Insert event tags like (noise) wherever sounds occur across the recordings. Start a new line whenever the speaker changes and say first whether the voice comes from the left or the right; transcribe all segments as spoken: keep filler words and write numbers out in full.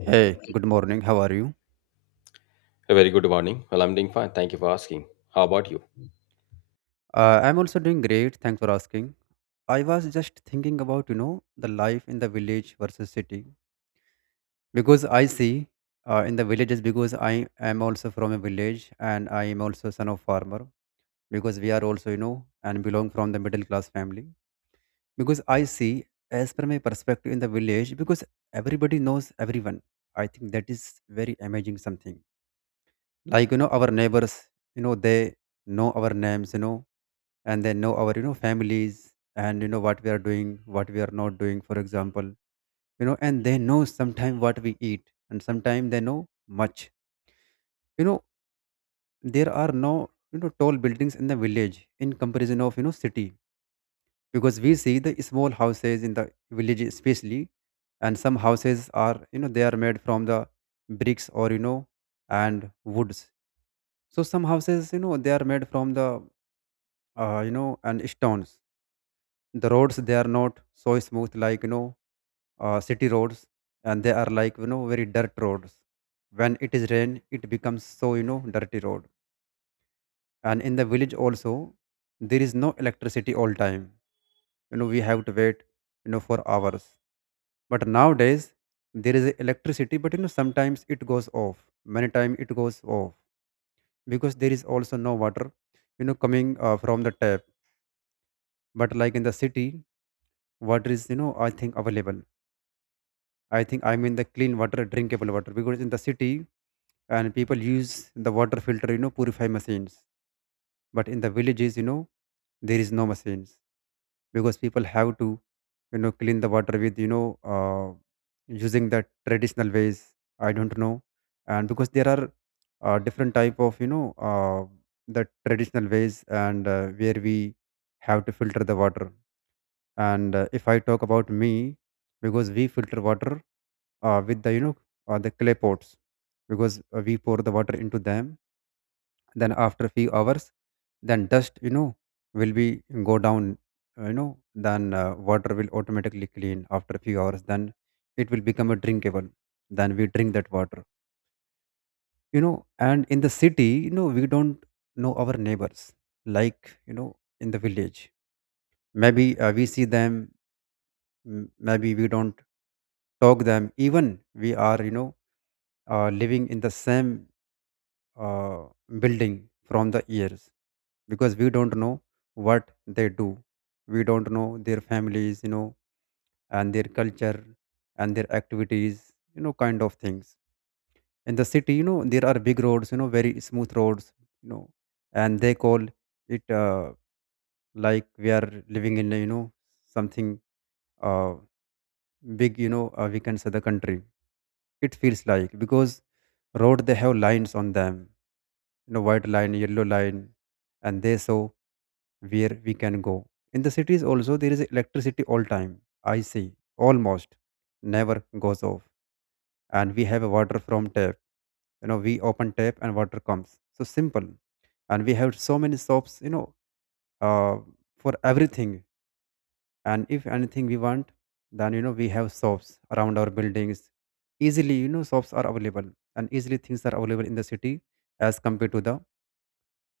right: Hey, good morning. How are you?
left: A very good morning. Well, I'm doing fine. Thank you for asking. How about you?
right: Uh, I'm also doing great. Thanks for asking. I was just thinking about, you know, the life in the village versus city, because I see uh, in the villages, because I am also from a village and I am also son of farmer, because we are also, you know, and belong from the middle class family, because I see as per my perspective in the village, because everybody knows everyone. I think that is very amazing something, like you know our neighbors, you know they know our names, you know and they know our you know families, and you know what we are doing, what we are not doing, for example, you know and they know sometime what we eat, and sometime they know much, you know there are no, you know tall buildings in the village in comparison of, you know city, because we see the small houses in the village especially. And some houses are, you know they are made from the bricks, or, you know and woods. So some houses, you know they are made from the uh, you know, and stones. The roads, they are not so smooth, like you know uh, city roads, and they are, like you know very dirt roads. When it is rain, it becomes so, you know dirty road. And in the village also, there is no electricity all time. You know we have to wait, you know for hours. But nowadays there is electricity, but, you know sometimes it goes off. Many time it goes off because there is also no water, you know, coming uh, from the tap. But like in the city, water is, you know I think available. I think, I mean, the clean water, drinkable water, because in the city and people use the water filter, you know purify machines. But in the villages, you know there is no machines, because people have to, you know clean the water with, you know uh, using the traditional ways. I don't know. And because there are uh, different type of, you know uh, the traditional ways, and uh, where we have to filter the water. And uh, if I talk about me, because we filter water uh, with the, you know uh, the clay pots, because uh, we pour the water into them, then after a few hours, then dust, you know will be go down, uh, you know then uh, water will automatically clean after a few hours, then it will become a drinkable, then we drink that water. you know and in the city, you know we don't know our neighbors, like you know in the village. Maybe uh, we see them. M- maybe we don't talk them, even we are, you know uh, living in the same uh, building from the years, because we don't know what they do, we don't know their families, you know and their culture, and their activities, you know kind of things. In the city, you know there are big roads, you know very smooth roads, you know and they call it uh, like we are living in, you know something uh, big, you know uh, we can say the country, it feels like. Because road they have lines on them, you know white line, yellow line, and they show where we can go. In the cities also there is electricity all time, I see. Almost never goes off. And we have a water from tap. you know we open tap and water comes so simple. And we have so many shops, you know uh, for everything. And if anything we want, then, you know we have shops around our buildings easily. you know shops are available, and easily things are available in the city, as compared to the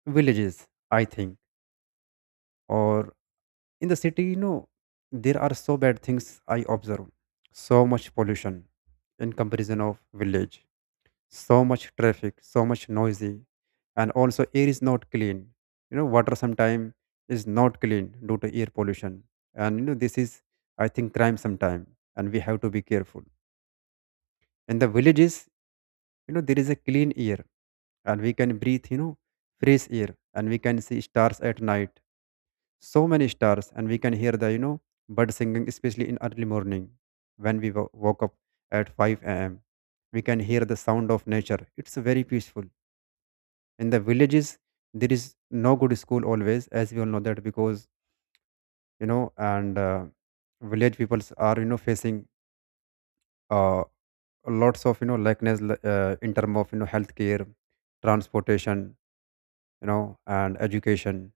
right: villages, I think. Or in the city, you know there are so bad things I observe, so much pollution in comparison of village, so much traffic, so much noisy, and also air is not clean. you know water sometimes is not clean due to air pollution. And, you know this is, I think, crime sometime, and we have to be careful. In the villages, you know there is a clean air, and we can breathe, you know fresh air, and we can see stars at night, so many stars. And we can hear the, you know bird singing, especially in early morning when we wo- woke up at five a.m. We can hear the sound of nature. It's very peaceful. In the villages there is no good school always, as we all know that, because, you know and uh, village peoples are, you know facing uh, lots of, you know likeness, li- uh, in term of, you know healthcare, transportation, you know and education.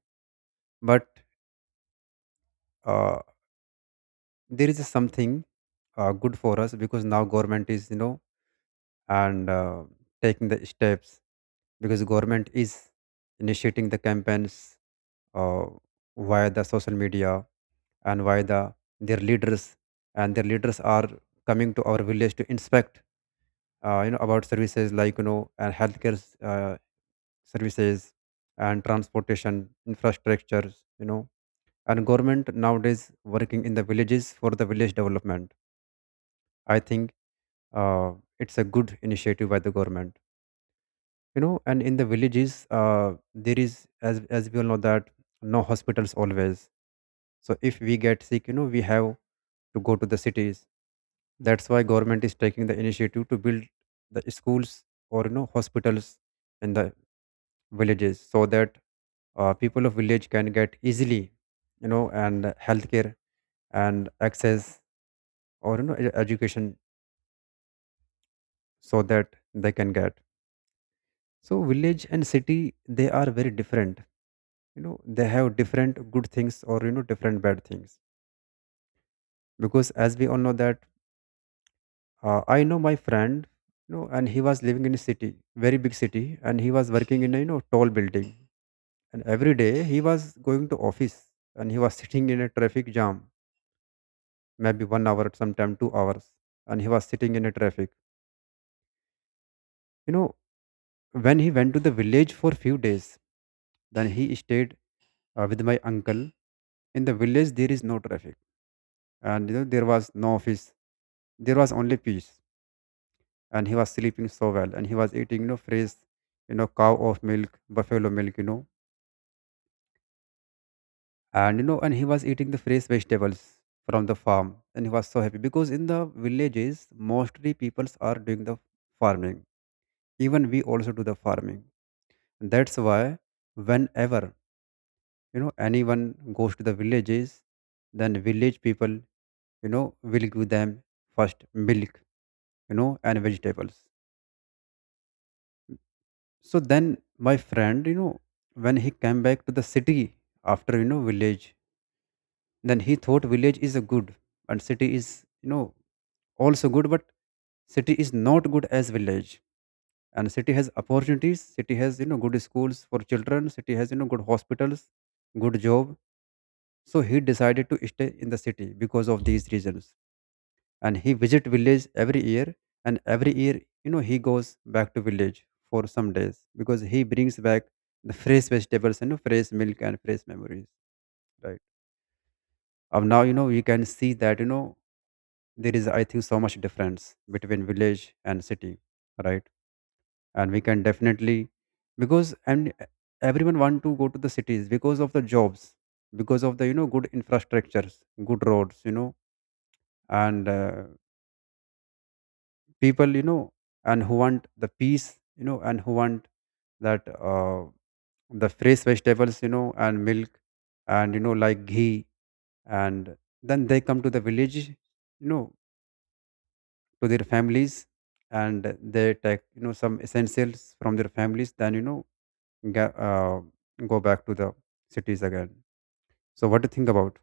right: But uh, there is something uh, good for us, because now government is, you know and uh, taking the steps, because government is initiating the campaigns uh, via the social media, and via the their leaders. And their leaders are coming to our village to inspect, uh, you know about services like, you know and healthcare s- uh, services, and transportation infrastructures, you know and government nowadays working in the villages for the village development. I think uh, it's a good initiative by the government. you know and in the villages uh, there is, as as we all know that, no hospitals always. So if we get sick, you know we have to go to the cities. That's why government is taking the initiative to build the schools, or, you know hospitals in the villages, so that uh, people of village can get easily, you know and healthcare, and access, or, you know e- education, so that they can get. So village and city, they are very different. you know they have different good things, or, you know different bad things, because as we all know that. Uh, I know my friend, you know, and he was living in a city, very big city, and he was working in a, you know tall building. And every day he was going to office, and he was (laughs) sitting in a traffic jam, maybe one hour, sometime two hours, and he was sitting in a traffic. You know, when he went to the village for few days, then he stayed uh, with my uncle. In the village, there is no traffic, and, you know there was no office. There was only peace. And he was sleeping so well, and he was eating, you know fresh, you know cow of milk, buffalo milk, you know and you know and he was eating the fresh vegetables from the farm. And he was so happy, because in the villages mostly peoples are doing the farming. Even we also do the farming. That's why whenever, you know anyone goes to the villages, then village people, you know will give them first milk, you know and vegetables. So then my friend, you know, when he came back to the city after, you know, village, then he thought village is a good, and city is, you know, also good, but city is not good as village. And city has opportunities, city has, you know, good schools for children, city has, you know, good hospitals, good job. So he decided to stay in the city because of these reasons. And he visit village every year, and every year, you know he goes back to village for some days, because he brings back the fresh vegetables, and fresh milk, and fresh memories, right? Of now, you know you can see that, you know there is, I think, so much difference between village and city, right? And we can definitely, because, and everyone want to go to the cities because of the jobs, because of the, you know good infrastructures, good roads, you know and uh, people, you know and who want the peace, you know and who want that uh, the fresh vegetables, you know and milk, and, you know like ghee, and then they come to the village, you know to their families. And they take, you know some essentials from their families, then, you know ga- uh, go back to the cities again. So what do you think about?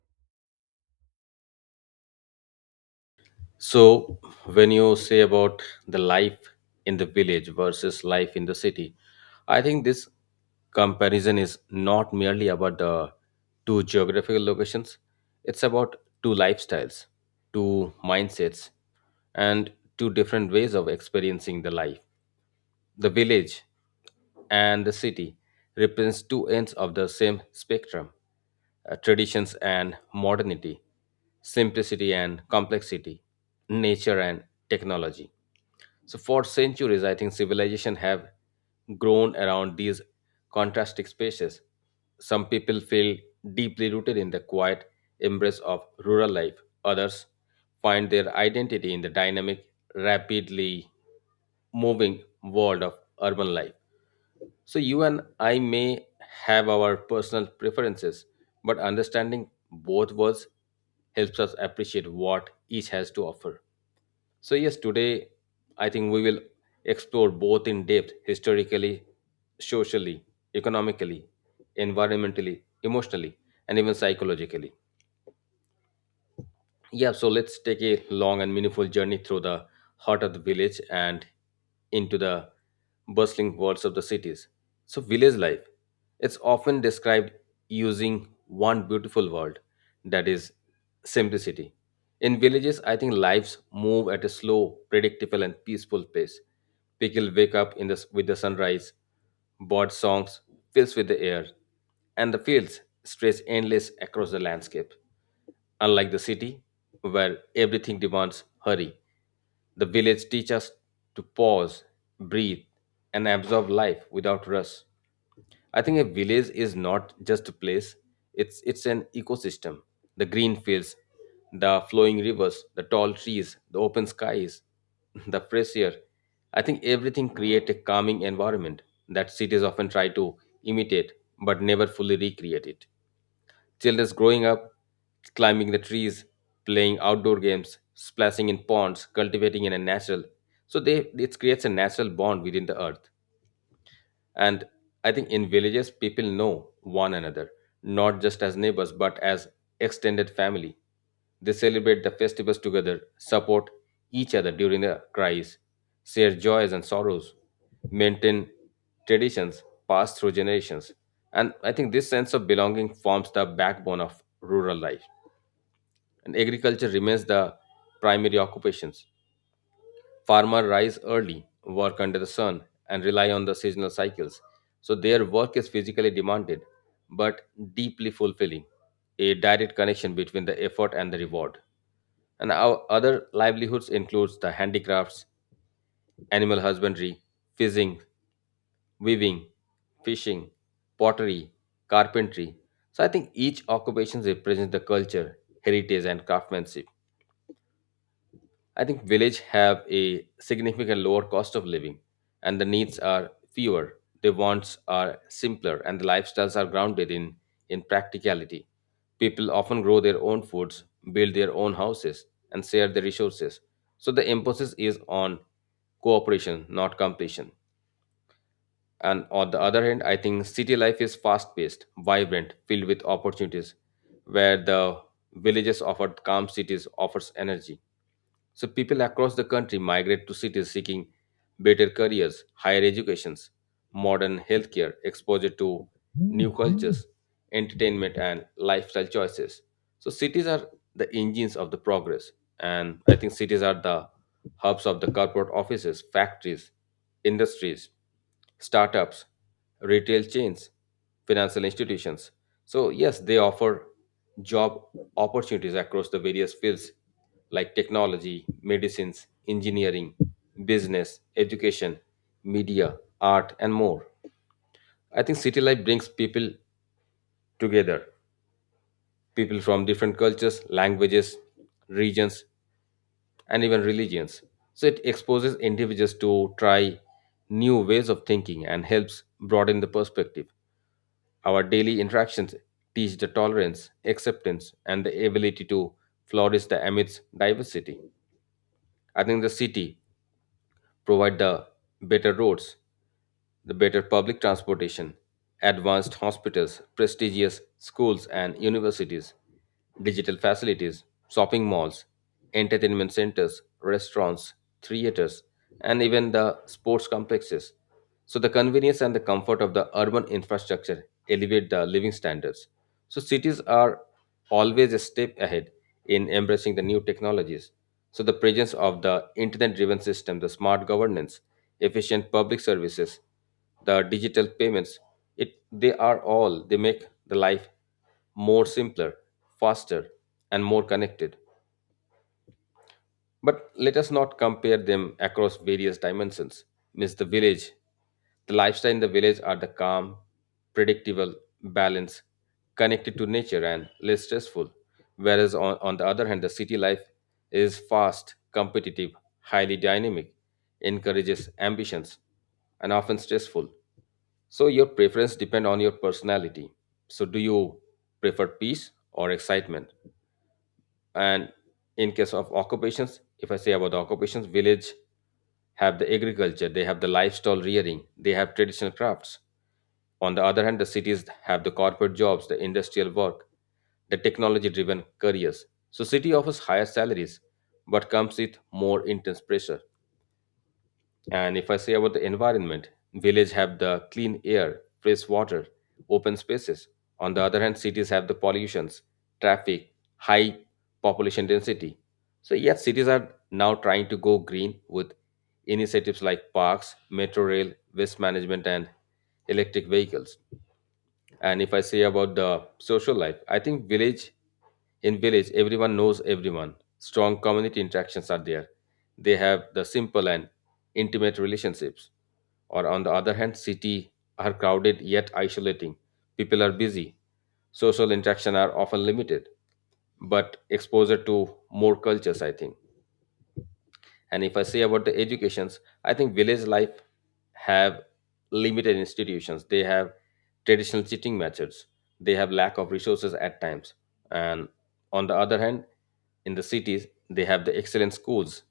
left: So, when you say about the life in the village versus life in the city, I think this comparison is not merely about the two geographical locations, it's about two lifestyles, two mindsets, and two different ways of experiencing the life. The village and the city represents two ends of the same spectrum, uh, traditions and modernity, simplicity and complexity, nature and technology. So, for centuries, I think civilization have grown around these contrasting spaces. Some people feel deeply rooted in the quiet embrace of rural life, others find their identity in the dynamic, rapidly moving world of urban life. So, you and I may have our personal preferences, but understanding both worlds helps us appreciate what each has to offer. So, yes, today I think we will explore both in depth historically, socially, economically, environmentally, emotionally, and even psychologically. Yeah, so let's take a long and meaningful journey through the heart of the village and into the bustling worlds of the cities. So, village life, it's often described using one beautiful word, that is simplicity. In villages, I think lives move at a slow, predictable, and peaceful pace. People wake up in the, s- with the sunrise, bird songs fills with the air, and the fields stretch endless across the landscape. Unlike the city, where everything demands hurry, the village teaches us to pause, breathe, and absorb life without rush. I think a village is not just a place, it's, it's an ecosystem. The green fields, the flowing rivers, the tall trees, the open skies, (laughs) the fresh air. I think everything creates a calming environment that cities often try to imitate but never fully recreate it. Children growing up, climbing the trees, playing outdoor games, splashing in ponds, cultivating in a natural. So they, it creates a natural bond within the earth. And I think in villages, people know one another, not just as neighbors, but as extended family. They celebrate the festivals together, support each other during the cries, share joys and sorrows, maintain traditions passed through generations. And I think this sense of belonging forms the backbone of rural life. And agriculture remains the primary occupations. Farmers rise early, work under the sun, and rely on the seasonal cycles. So their work is physically demanded, but deeply fulfilling, a direct connection between the effort and the reward. And our other livelihoods includes the handicrafts, animal husbandry, fishing, weaving, fishing, pottery, carpentry. So I think each occupation represents the culture, heritage, and craftsmanship. I think village have a significant lower cost of living and the needs are fewer. The wants are simpler and the lifestyles are grounded in, in practicality. People often grow their own foods, build their own houses, and share their resources. So the emphasis is on cooperation, not completion. And on the other hand, I think city life is fast paced, vibrant, filled with opportunities, where the villages offer calm, cities offers energy. So people across the country migrate to cities seeking better careers, higher educations, modern healthcare, exposure to new cultures, entertainment and lifestyle choices. So cities are the engines of the progress, and I think cities are the hubs of the corporate offices, factories, industries, startups, retail chains, financial institutions. So yes, they offer job opportunities across the various fields like technology, medicines, engineering, business, education, media, art and more. I think city life brings people together, people from different cultures, languages, regions, and even religions. So it exposes individuals to try new ways of thinking and helps broaden the perspective. Our daily interactions teach the tolerance, acceptance, and the ability to flourish the amidst diversity. I think the city provide the better roads, the better public transportation, advanced hospitals, prestigious schools and universities, digital facilities, shopping malls, entertainment centers, restaurants, theaters, and even the sports complexes. So the convenience and the comfort of the urban infrastructure elevate the living standards. So cities are always a step ahead in embracing the new technologies. So, the presence of the internet driven system, the smart governance, efficient public services, the digital payments, it, they are all, they make the life more simpler, faster, and more connected. But let us not compare them across various dimensions. Miss the village. The lifestyle in the village are the calm, predictable, balanced, connected to nature and less stressful. Whereas on, on the other hand, the city life is fast, competitive, highly dynamic, encourages ambitions, and often stressful. So your preference depend on your personality. So do you prefer peace or excitement? And in case of occupations, if I say about the occupations, village have the agriculture, they have the livestock rearing, they have traditional crafts. On the other hand, the cities have the corporate jobs, the industrial work, the technology driven careers. So city offers higher salaries but comes with more intense pressure. And if I say about the environment, village have the clean air, fresh water, open spaces. On the other hand, cities have the pollutions, traffic, high population density. So yes, cities are now trying to go green with initiatives like parks, metro rail, waste management, and electric vehicles. And if I say about the social life, I think village, in village everyone knows everyone. Strong community interactions are there. They have the simple and intimate relationships. Or on the other hand, cities are crowded yet isolating, people are busy, social interaction are often limited, but exposure to more cultures, I think. And if I say about the educations, I think village life have limited institutions, they have traditional teaching methods, they have lack of resources at times. And on the other hand, in the cities, they have the excellent schools,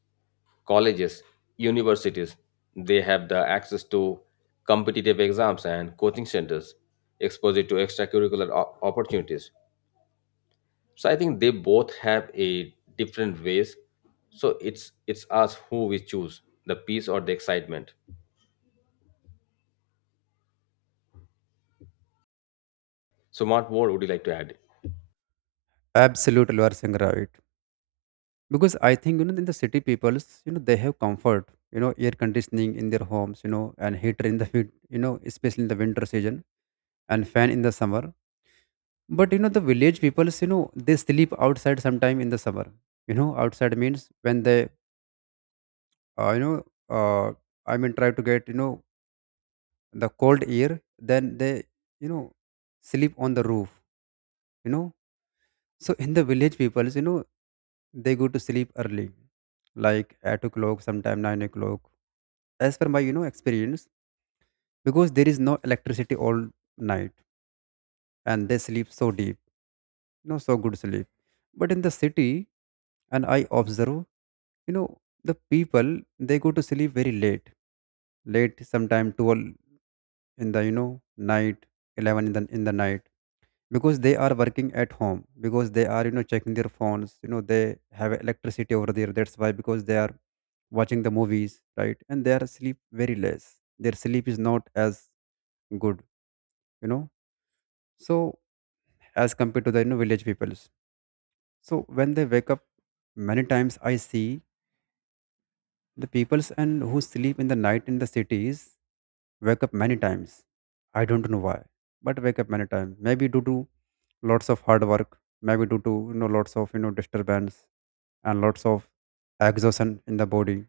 left: colleges, universities, they have the access to competitive exams and coaching centers, exposure to extracurricular o- opportunities. So I think they both have a different ways. So it's it's us who we choose, the peace or the excitement. So what more would you like to add?
right: Absolutely, you are saying right. Because I think, you know in the city peoples, you know they have comfort, you know air conditioning in their homes, you know and heater in the (laughs) heat, you know especially in the winter season, and fan in the summer. But, you know the village peoples, you know they sleep outside sometime in the summer. you know outside means when they uh, you know uh, I mean try to get, you know the cold air, then they, you know sleep on the roof, you know So in the village peoples, you know, they go to sleep early, like eight o'clock, sometime nine o'clock. As per my, you know, experience, because there is no electricity all night and they sleep so deep, you know, so good sleep. But in the city, and I observe, you know, the people they go to sleep very late. Late sometime twelve in the you know night, eleven in the in the night, because they are working at home, because they are, you know, checking their phones, you know, they have electricity over there, that's why, because they are watching the movies, right, and they are sleep very less. Their sleep is not as good, you know, so as compared to the, you know, village peoples. So when they wake up, many times I see the peoples and who sleep in the night in the cities wake up many times. I don't know why, but wake up many times. Maybe due to lots of hard work, maybe due to you know lots of you know disturbance and lots of exhaustion in the body,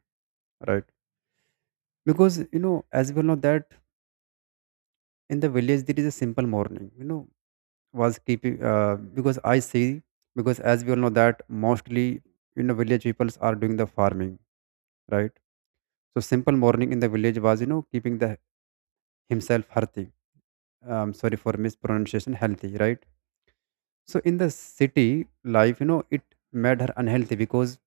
right: right? Because you know, as well know that in the village there is a simple morning. You know, was keeping uh, because I see, because as we all know that mostly, you know, village peoples are doing the farming, right? So simple morning in the village was, you know, keeping the himself Harthi. Um, sorry for mispronunciation, healthy, right? So in the city life, you know, it made her unhealthy because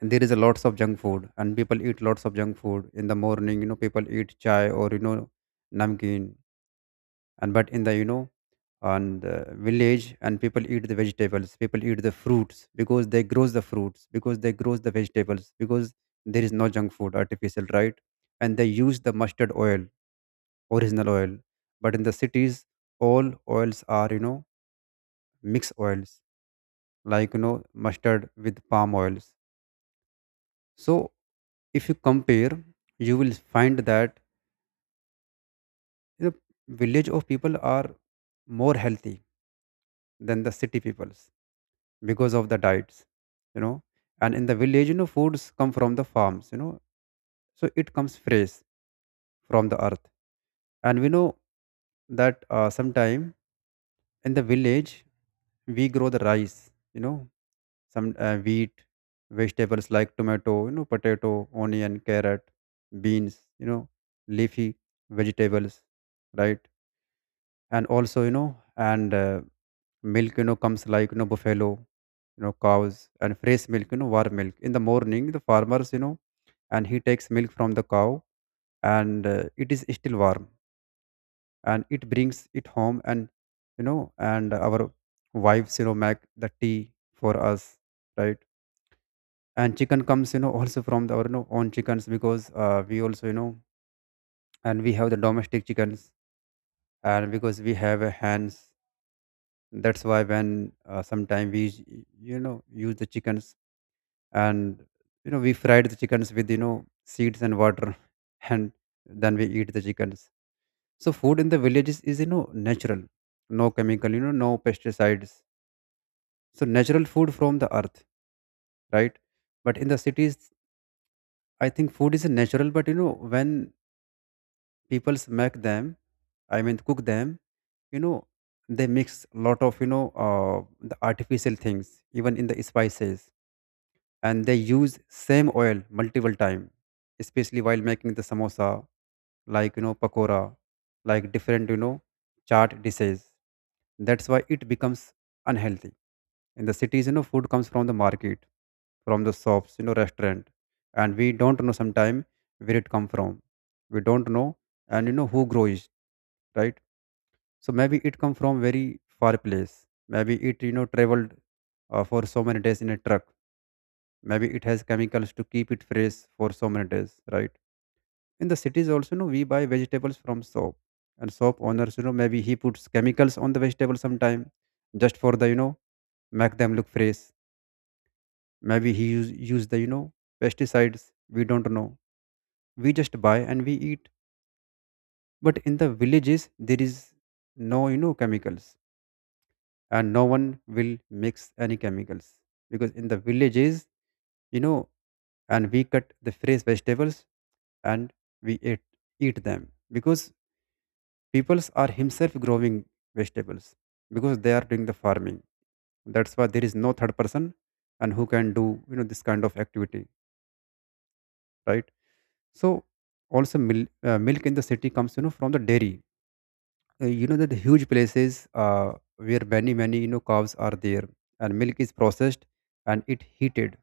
right: there is a lots of junk food and people eat lots of junk food in the morning. You know, people eat chai or, you know, namkeen, and but in the, you know, on the village and people eat the vegetables, people eat the fruits because they grows the fruits, because they grows the vegetables, because there is no junk food artificial, right? And they use the mustard oil, original oil, but in the cities all oils are, you know, mixed oils, like, you know, mustard with palm oils. So if you compare, you will find that the village of people are more healthy than the city peoples because of the diets, you know. And in the village, you know, foods come from the farms, you know, so it comes fresh from the earth. And we know that uh, sometime in the village we grow the rice, you know, some uh, wheat, vegetables like tomato, you know, potato, onion, carrot, beans, you know, leafy vegetables, right? And also, you know, and uh, milk, you know, comes like, you know, buffalo, you know, cows, and fresh milk, you know, warm milk. In the morning, the farmers, you know, and he takes milk from the cow, and uh, it is still warm, and it brings it home, and, you know, and our wives, you know, make the tea for us, right? And chicken comes, you know, also from the, our, you know, own chickens, because uh, we also, you know, and we have the domestic chickens, and because we have uh, hands, that's why when uh, sometime we use- you know, use the chickens, and, you know, we fried the chickens with, you know, seeds and water (laughs) and then we eat the chickens. So food in the villages is, you know, natural, no chemical, you know, no pesticides. So natural food from the earth, right? But in the cities, I think food is natural, but you know when people smack them, I mean cook them, you know, they mix lot of, you know, uh, the artificial things, even in the spices. And they use same oil multiple time, especially while making the samosa, like, you know, pakora, like different, you know, chaat dishes. That's why it becomes unhealthy. In the cities, you know, food comes from the market, from the shops, you know, restaurant. And we don't know sometime where it come from, we don't know, and, you know, who grows, right? So maybe it come from very far place, maybe it, you know, traveled uh, for so many days in a truck, maybe it has chemicals to keep it fresh for so many days, right? In the cities also, you know, we buy vegetables from shop, and shop owners, you know, maybe he puts chemicals on the vegetable sometime, just for the, you know, make them look fresh. Maybe he use, use the, you know, pesticides, we don't know, we just buy and we eat. But in the villages there is no, you know, chemicals, and no one will mix any chemicals, because in the villages, you know, and we cut the fresh vegetables, and we eat, eat them, because peoples are himself growing vegetables, because they are doing the farming, that's why there is no third person and who can do, you know, this kind of activity, right? So also mil- uh, milk in the city comes, you know, from the dairy, uh, you know that the huge places, uh, where many many, you know, cows are there, and milk is processed, and it heated,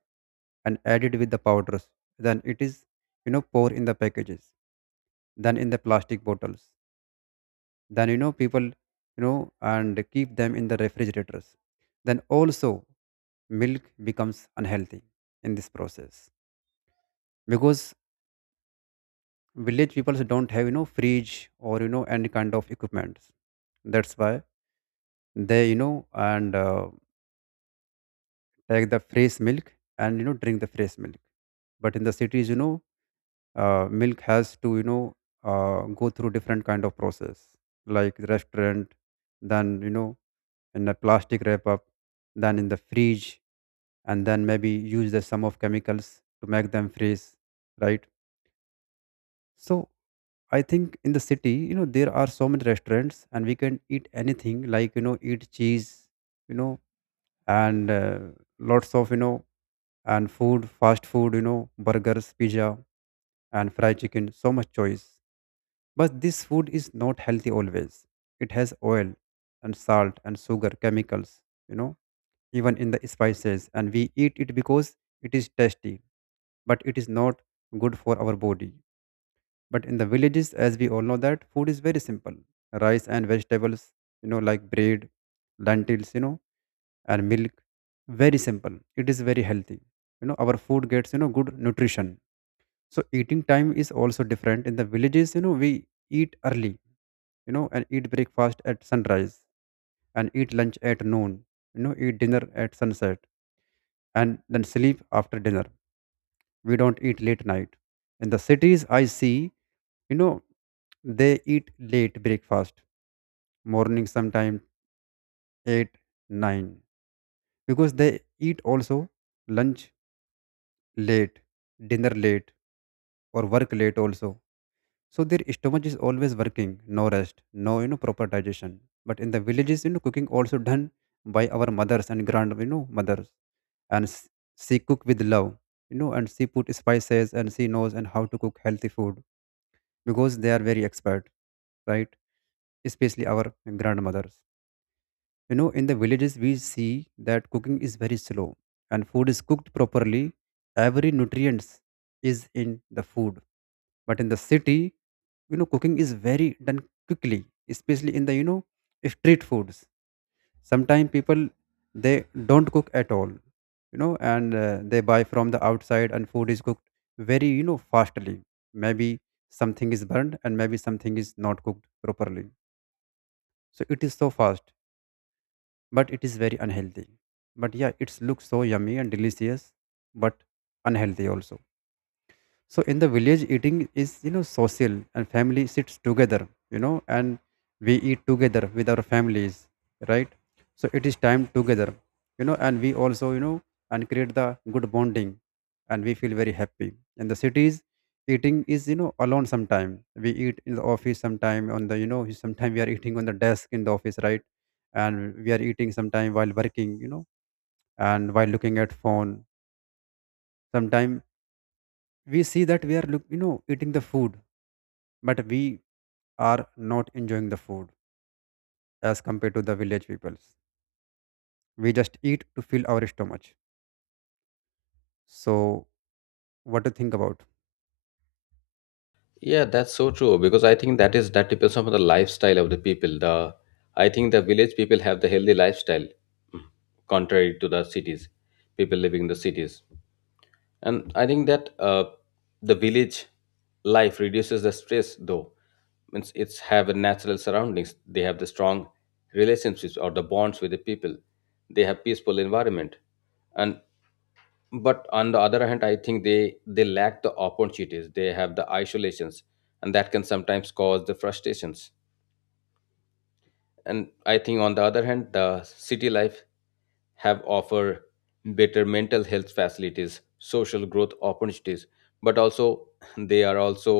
right: and added with the powders, then it is, you know, pour in the packages, then in the plastic bottles, then, you know, people, you know, and keep them in the refrigerators. Then also milk becomes unhealthy in this process, because village people don't have, you know, fridge or, you know, any kind of equipment. That's why they, you know, and uh, take the fresh milk, and, you know, drink the fresh milk. But in the cities, you know, uh, milk has to, you know, uh, go through different kind of process, like the restaurant, then, you know, in a plastic wrap up, then in the fridge, and then maybe use the sum of chemicals to make them freeze, right? So I think in the city, you know, there are so many restaurants and we can eat anything, like, you know, eat cheese, you know, and uh, lots of, you know, and food, fast food, you know, burgers, pizza, and fried chicken, so much choice. But this food is not healthy always. It has oil and salt and sugar, chemicals, you know, even in the spices. And we eat it because it is tasty, but it is not good for our body. But in the villages, as we all know that food is very simple. Rice and vegetables, you know, like bread, lentils, you know, and milk. Very simple. It is very healthy. You know, our food gets, you know, good nutrition. So eating time is also different. In the villages, you know, we eat early, you know, and eat breakfast at sunrise, and eat lunch at noon, you know, eat dinner at sunset, and then sleep after dinner. We don't eat late night. In the cities I see, you know, they eat late breakfast, morning sometime eight nine because they eat also lunch late, dinner late, or work late also. So their stomach is always working, no rest, no, you know, proper digestion. But in the villages, you know, cooking also done by our mothers and grand, you know, mothers, and s- she cook with love, you know, and she put spices, and she knows and how to cook healthy food, because they are very expert, right? Especially our grandmothers. You know, in the villages, we see that cooking is very slow and food is cooked properly. Every nutrients is in the food. But in the city, you know, cooking is very done quickly, especially in the, you know, street foods. Sometimes people, they don't cook at all, you know, and uh, they buy from the outside and food is cooked very, you know, fastly. Maybe something is burned and maybe something is not cooked properly. So it is so fast but it is very unhealthy. But yeah, it looks so yummy and delicious, but unhealthy also. So in the village, eating is, you know, social, and family sits together, you know, and we eat together with our families, right? So it is time together, you know, and we also, you know, and create the good bonding, and we feel very happy. In the cities, eating is, you know, alone sometime. We eat in the office sometime on the, you know, sometime we are eating on the desk in the office, right? And we are eating sometime while working, you know, and while looking at phone. Sometime we see that we are look, you know, eating the food, but we are not enjoying the food as compared to the village peoples. We just eat to fill our stomach. So, what do you think about?
left: Yeah, that's so true because I think that is that depends on the lifestyle of the people. The I think the village people have the healthy lifestyle, mm, contrary to the cities, people living in the cities. And I think that uh, the village life reduces the stress though, means it's have a natural surroundings, they have the strong relationships or the bonds with the people, they have peaceful environment. And but on the other hand, I think they they lack the opportunities, they have the isolations, and that can sometimes cause the frustrations. And I think on the other hand, the city life have offer better mental health facilities, social growth opportunities, but also they are also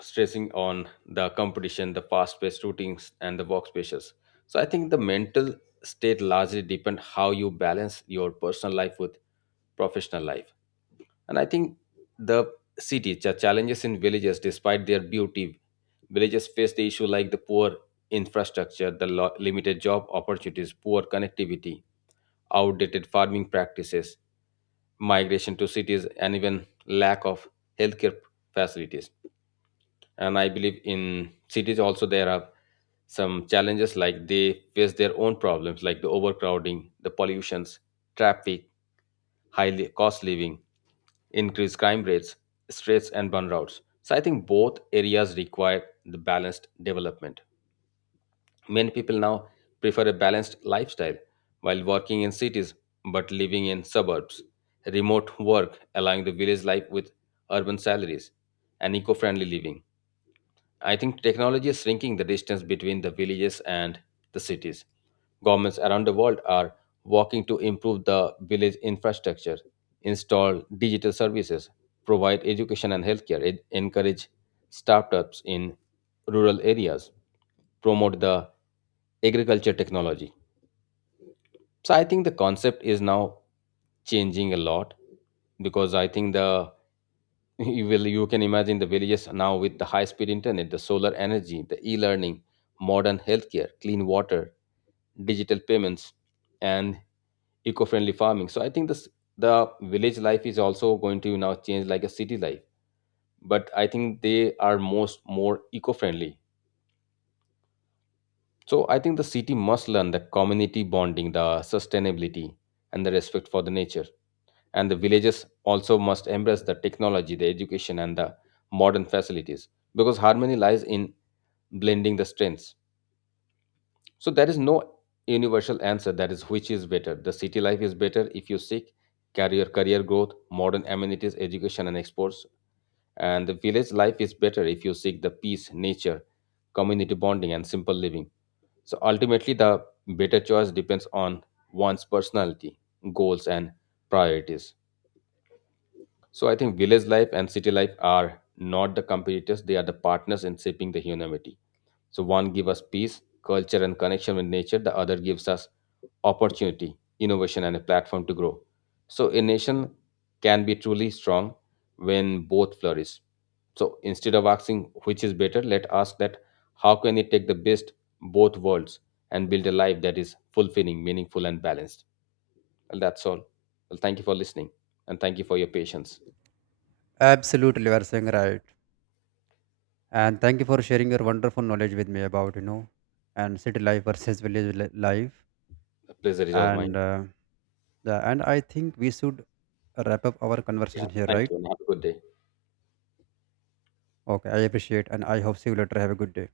left: stressing on the competition, the fast paced routines and the workspaces. So I think the mental state largely depend how you balance your personal life with professional life. And I think the cities, the challenges in villages despite their beauty, villages face the issue like the poor infrastructure, the lo- limited job opportunities, poor connectivity, outdated farming practices, migration to cities, and even lack of healthcare facilities. And I believe in cities also there are some challenges like they face their own problems like the overcrowding, the pollutions, traffic, high li- cost living, increased crime rates, stress and burnouts. So I think both areas require the balanced development. Many people now prefer a balanced lifestyle while working in cities but living in suburbs. Remote work allowing the village life with urban salaries and eco friendly living. I think technology is shrinking the distance between the villages and the cities. Governments around the world are working to improve the village infrastructure, install digital services, provide education and healthcare, en- encourage startups in rural areas, promote the agriculture technology. So I think the concept is now changing a lot because I think the (laughs) you will you can imagine the villages now with the high speed internet, the solar energy, the e-learning, modern healthcare, clean water, digital payments, and eco-friendly farming. So I think this the village life is also going to now change like a city life, but I think they are most more eco-friendly. So I think the city must learn the community bonding, the sustainability, and the respect for the nature. And the villages also must embrace the technology, the education, and the modern facilities because harmony lies in blending the strengths. So there is no universal answer that is which is better. The city life is better if you seek career, career growth, modern amenities, education, and exports, and the village life is better if you seek the peace, nature, community bonding, and simple living. So ultimately, the better choice depends on one's personality, goals, and priorities. So I think village life and city life are not the competitors, they are the partners in shaping the humanity. So one gives us peace, culture and connection with nature, the other gives us opportunity, innovation and a platform to grow. So a nation can be truly strong when both flourish. So instead of asking which is better, let ask that how can it take the best both worlds and build a life that is fulfilling, meaningful and balanced. Well, that's all. Well, thank you for listening and thank you for your patience.
right: Absolutely, you are saying right. And thank you for sharing your wonderful knowledge with me about, you know, and city life versus village li- life.
left: Pleasure is all
right: And
left: mine.
right: uh, yeah, and I think we should wrap up our
left: Yeah.
right: conversation here,
left: Thank
right: right?
left: you and have a good day.
right: Okay, I appreciate, and I hope see you later. Have a good day.